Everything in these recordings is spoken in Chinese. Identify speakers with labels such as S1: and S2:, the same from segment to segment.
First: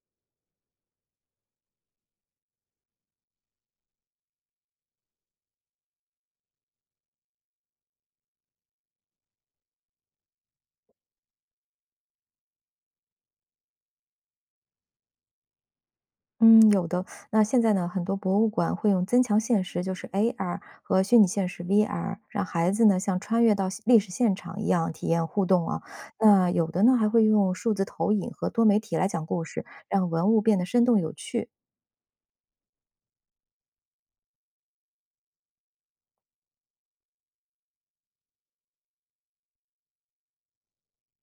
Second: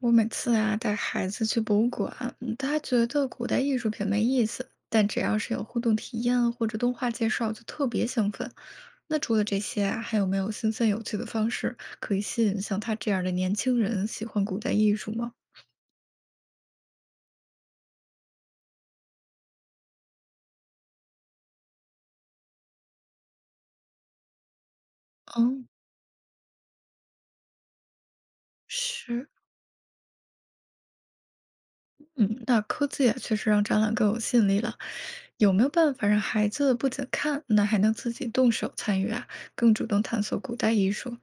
S1: 我每次啊带孩子去博物馆，他觉得古代艺术品没意思，但只要是有互动体验或者动画介绍，就特别兴奋。那除了这些啊，还有没有新鲜有趣的方式可以吸引像他这样的年轻人喜欢古代艺术吗？
S2: 嗯，有的。那现在呢，很多博物馆会用增强现实，就是 AR 和虚拟现实 VR,让孩子呢像穿越到现历史现场一样体验互
S1: 哦，
S2: 动啊。那有的呢还会用数字投影和多媒体来讲
S1: 是，
S2: 故事，让文物变得生动有趣。
S1: 嗯，那科技啊，确实让展览更有吸引力了。有没有办法让孩子不仅看，那还能自己动手参与啊，更主动探索古代艺术？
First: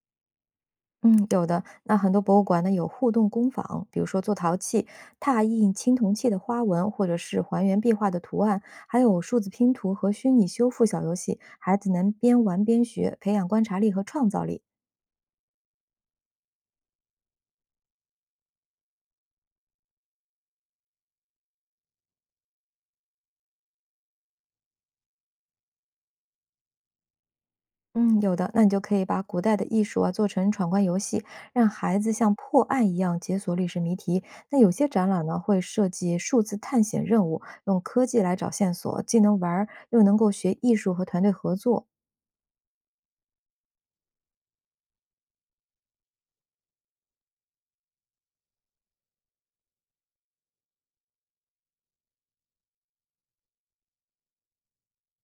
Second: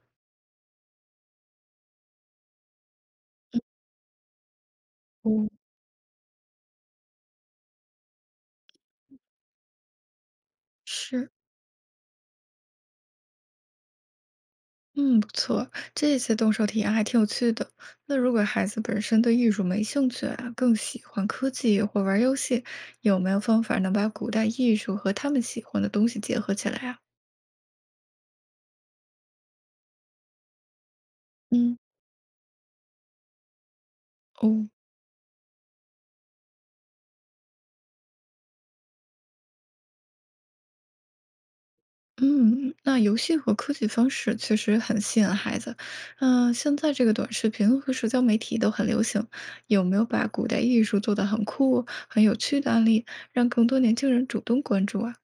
S2: 嗯，有的。那很多博物馆呢有互动工坊，比如说做陶器、拓
S1: 嗯，
S2: 印青铜器的花纹，或者是还原壁画的图案，还有数字拼图和虚拟修复小游
S1: 是，
S2: 戏，孩子能边玩边学，培养观察力和创造力。
S1: 嗯，不错，这些动手体验还挺有趣的。那如果孩子本身对艺术没兴趣啊，更喜欢科技或玩儿游戏，有没有方法能把古代艺术和他们喜欢的东西结合起来啊？
S2: 嗯，有的，那你就可以把古代的艺术啊做成闯关游戏，让
S1: 嗯，
S2: 孩子像破案一样解锁历史谜题。那
S1: 哦，
S2: 有些展览呢会设计数字探险任务，用科技来找线索，既能玩儿又能够学艺术和团队合作。
S1: 嗯，那游戏和科技方式确实很吸引孩子。现在这个短视频和社交媒体都很流行，有没有把古代艺术做得很酷、很有趣的案例，让更多年轻人主动关注啊？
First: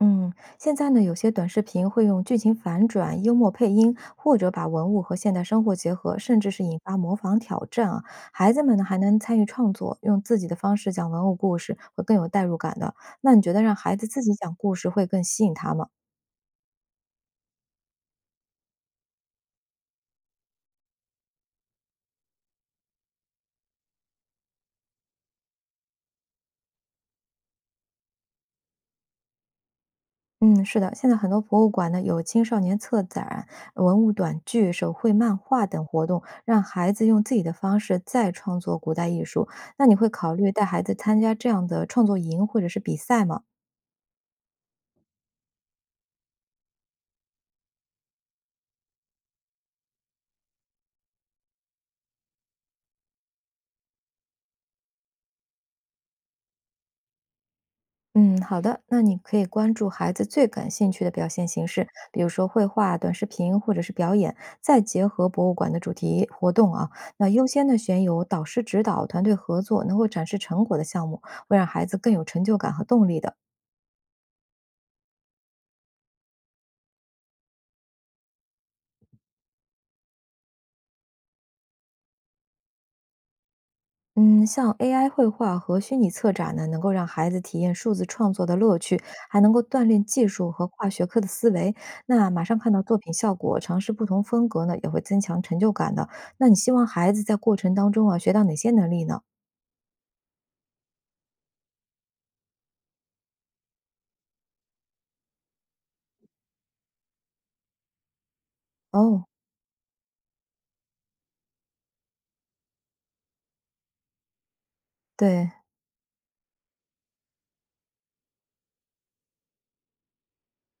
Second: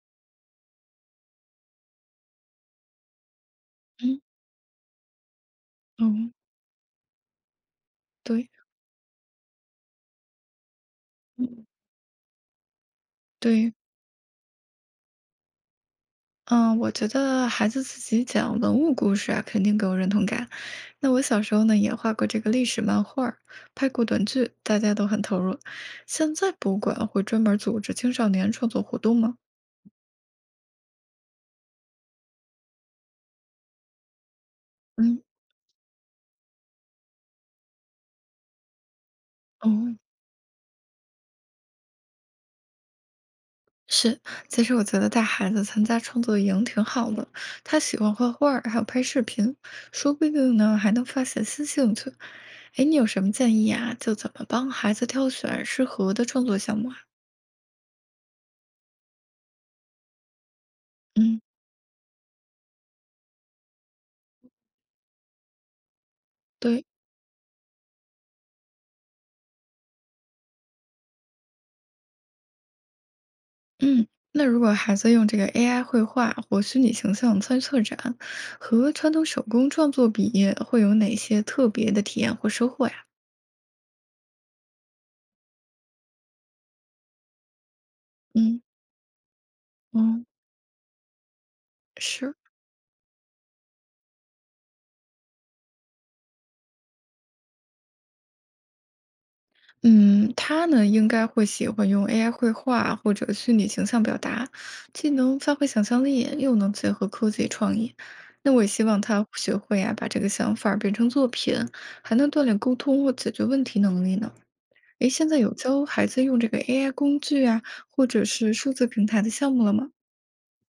S2: 嗯，现在呢，有些短视频会用剧情反转、幽默配音，
S1: 嗯
S2: 或者把文物和现代生活结
S1: 哦，
S2: 合，甚至是引发模仿挑战啊。
S1: 对，
S2: 孩子们呢，还能参与创作，用自己的方式讲文物故
S1: 嗯，
S2: 事，会更有代入感的。那你觉得
S1: 对，
S2: 让孩子自己讲故事会更吸引他吗？
S1: 嗯，我觉得孩子自己讲文物故事啊，肯定更有认同感。那我小时候呢，也画过这个历史漫画儿，拍过短剧，大家都很投入。现在博物馆会专门组织青少年创作活动吗？
S2: 嗯，是的，现在很多博物馆呢有青少年策展、文物短剧、手绘
S1: 嗯，
S2: 漫画等活动，让孩子用自己的方式再创作古代艺术。
S1: 哦，
S2: 那你会考虑带孩子参加这样的创作营或者是比赛吗？
S1: 是，其实我觉得带孩子参加创作营挺好的，他喜欢画画儿，还有拍视频，说不定呢还能发现新兴趣。哎，你有什么建议啊？就怎么帮孩子挑选适合的创作项目啊？
S2: 嗯，好的，那你可以关注孩子最感兴趣的表
S1: 嗯，
S2: 现形式，比如说绘画、短视频或者是表演，再结合博物馆的主题活动
S1: 对，
S2: 啊。那优先的选有导师指导、团队合作、能够展示成果的项目，会让孩子更有成就感和动力的。
S1: 嗯，那如果孩子用这个 AI 绘画或虚拟形象参与策展，和传统手工创作比，会有哪些特别的体验或收获呀？
S2: 嗯，像 AI 绘画和虚拟策展呢，能够让孩子体验数字创作的
S1: 嗯
S2: 乐趣，还能够锻炼
S1: 嗯，
S2: 技术和跨学科的思维。那
S1: 是，
S2: 马上看到作品效果，尝试不同风格呢，也会增强成就感的。那你希望孩子在过程当中啊，学到哪些能力呢？
S1: 嗯，他呢应该会喜欢用 AI 绘画或者虚拟形象表达，既能发挥想象力，又能结合科技创意。那我也希望他
S2: 哦，
S1: 学会啊，把这个想法儿变成作品，还能锻炼沟通或解决问题能力呢。诶，现在
S2: 对。
S1: 有教孩子用这个 AI 工具啊，或者是数字平台的项目了吗？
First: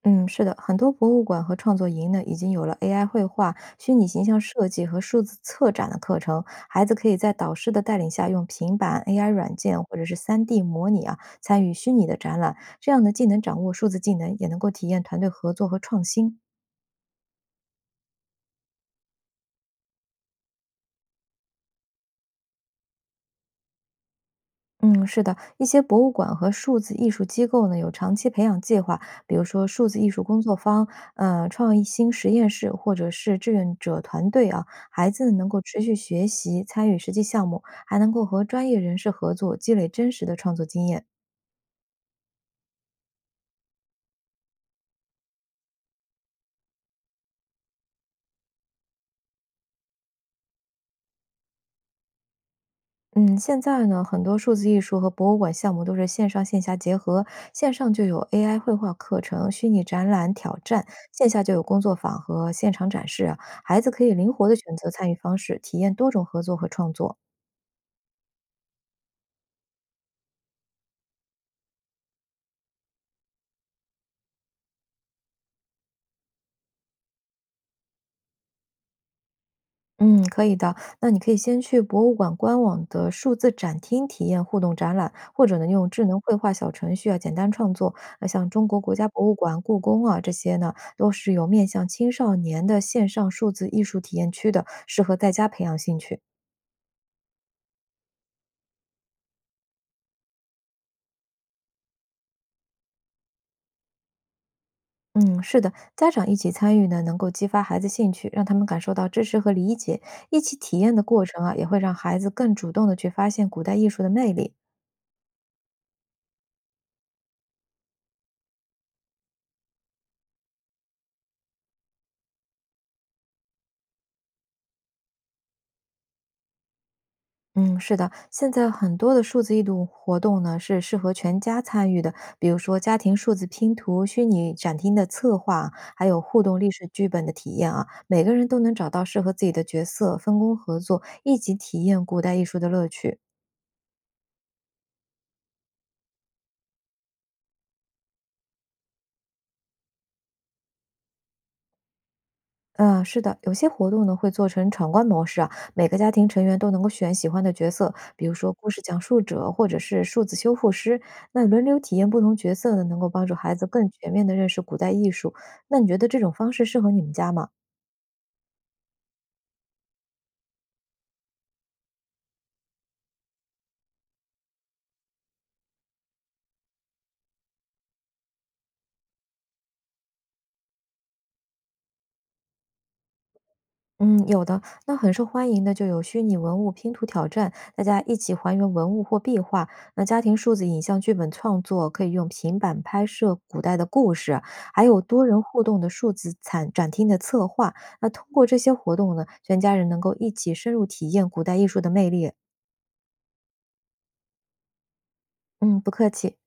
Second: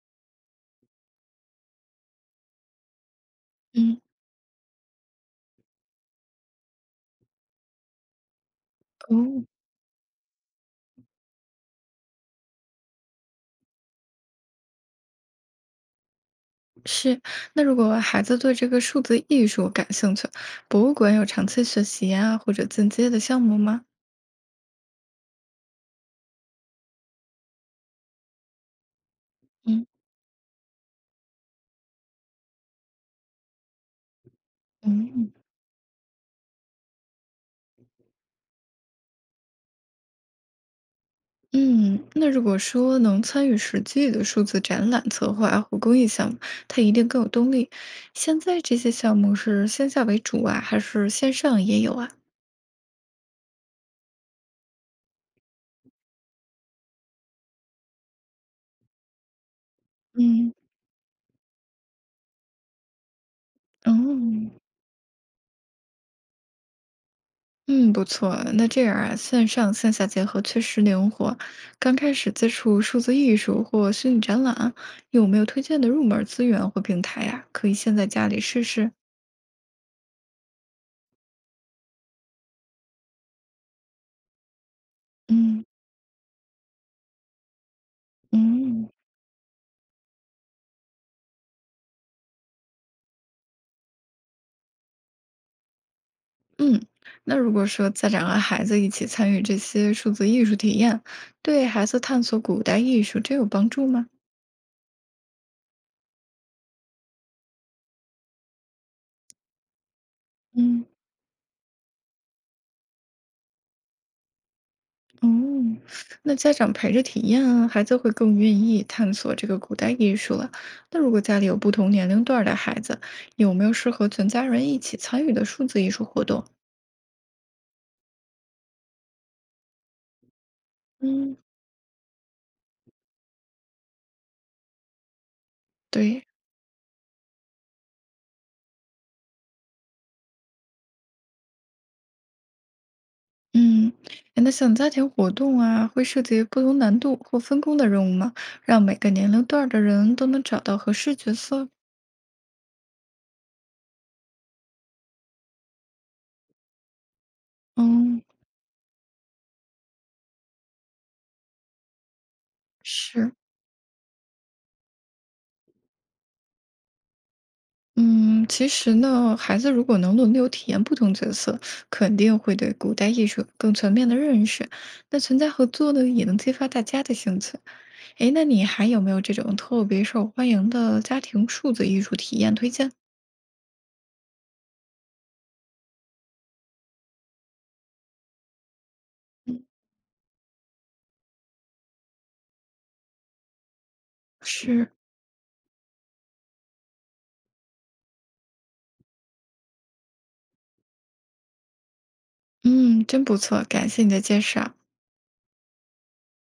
S2: 嗯，是的，很多博物馆和创作营呢，已经有了 AI 绘画、虚
S1: 嗯，
S2: 拟形象设计和数字策展的课程。孩子可以在导师的带领下，用平板、AI
S1: 哦，
S2: 软件或者是 3D 模拟啊，参与虚拟的展览。这样呢，既能掌握数字技能，也能够体验团队合作和创新。
S1: 是。那如果孩子对这个数字艺术感兴趣，博物馆有长期学习啊，或者进阶的项目吗？
S2: 嗯，是的，一些博物馆和数字艺术机构呢，有长期培养计划，比如说
S1: 嗯
S2: 数字艺术工作坊、创意新实验室或者是志愿者团队啊，孩子
S1: 嗯
S2: 能够持续学习，参与实际项目，还能够和专业人士合作，积累真实的创作经验。
S1: 嗯，那如果说能参与实际的数字展览策划啊或公益项目，他一定更有动力。现在这些项目是线下为主啊，还是线上也有啊？
S2: 嗯，现在呢，很多数字艺术和博物馆项目都是线上线下结合，线上就有 AI 绘画课程、虚拟展览
S1: 嗯。
S2: 挑战，线下就有工作坊和现场展示啊孩子可以灵活的
S1: 哦，
S2: 选择参与方式，体验多种合作和创作。
S1: 嗯，不错。那这样啊，线上线下结合确实灵活。刚开始接触数字艺术或虚拟展览，有没有推荐的入门资源或平台呀、可以先在家里试试。
S2: 嗯，可以的。那你可以先去博物馆官网的数字展厅体验互动展览，或者
S1: 嗯
S2: 呢用智能绘画小程序啊简单创作。那像中国
S1: 嗯，
S2: 国家博物馆、故宫啊这些呢，都是有面向青少年的线上数字艺术体验区的，适合在家培养兴趣。
S1: 嗯，那如果说家长和孩子一起参与这些数字艺术体验，对孩子探索古代艺术真有帮助吗？
S2: 嗯，是的，家长一起参与呢，能够激发孩子兴趣，让他们感受到支持和理解。一起体
S1: 嗯。
S2: 验的过程啊，也会让孩子更主动的去发现古代艺术的魅力。
S1: 嗯，那家长陪着体验啊，孩子会更愿意探索这个古代艺术了。那如果家里有不同年龄段儿的孩子，有没有适合全家人一起参与的数字艺术活动？
S2: 嗯，是的，现在很多的数字艺术活动呢是适合
S1: 嗯，
S2: 全家参与的，比如说家庭数字拼图、虚拟展厅的策划，还有
S1: 对，
S2: 互动历史剧本的体验啊，每个人都能找到适合自己的角色，分工合作，一起体验古代艺术的乐趣。
S1: 嗯，哎那像家庭活动啊，会涉及不同难度或分工的任务吗？让每个年龄段儿的人都能找到合适角色。
S2: 嗯，是的，有些活动呢会做成闯关模式啊，每个家庭成员都能够选喜欢的角色，
S1: 嗯，
S2: 比如说故事讲述者或者是数字修复师，那轮流体验不同角色呢，能够帮
S1: 是。
S2: 助孩子更全面的认识古代艺术。那你觉得这种方式适合你们家吗？
S1: 嗯，其实呢，孩子如果能轮流体验不同角色，肯定会对古代艺术有更全面的认识。那存在合作呢，也能激发大家的兴趣。诶，那你还有没有这种特别受欢迎的家庭数字艺术体验推荐？
S2: 嗯，有的，那很受欢迎的就有虚拟文物拼图挑战，大家一起还原文物或壁
S1: 嗯，
S2: 画。那家庭数字影像剧本创作可以用平板拍摄古代的故事，还
S1: 是。
S2: 有多人互动的数字展展厅的策划。那通过这些活动呢，全家人能够一起深入体验古代艺术的魅力。
S1: 嗯，真不错，感谢你的介绍。
S2: 嗯，不客气。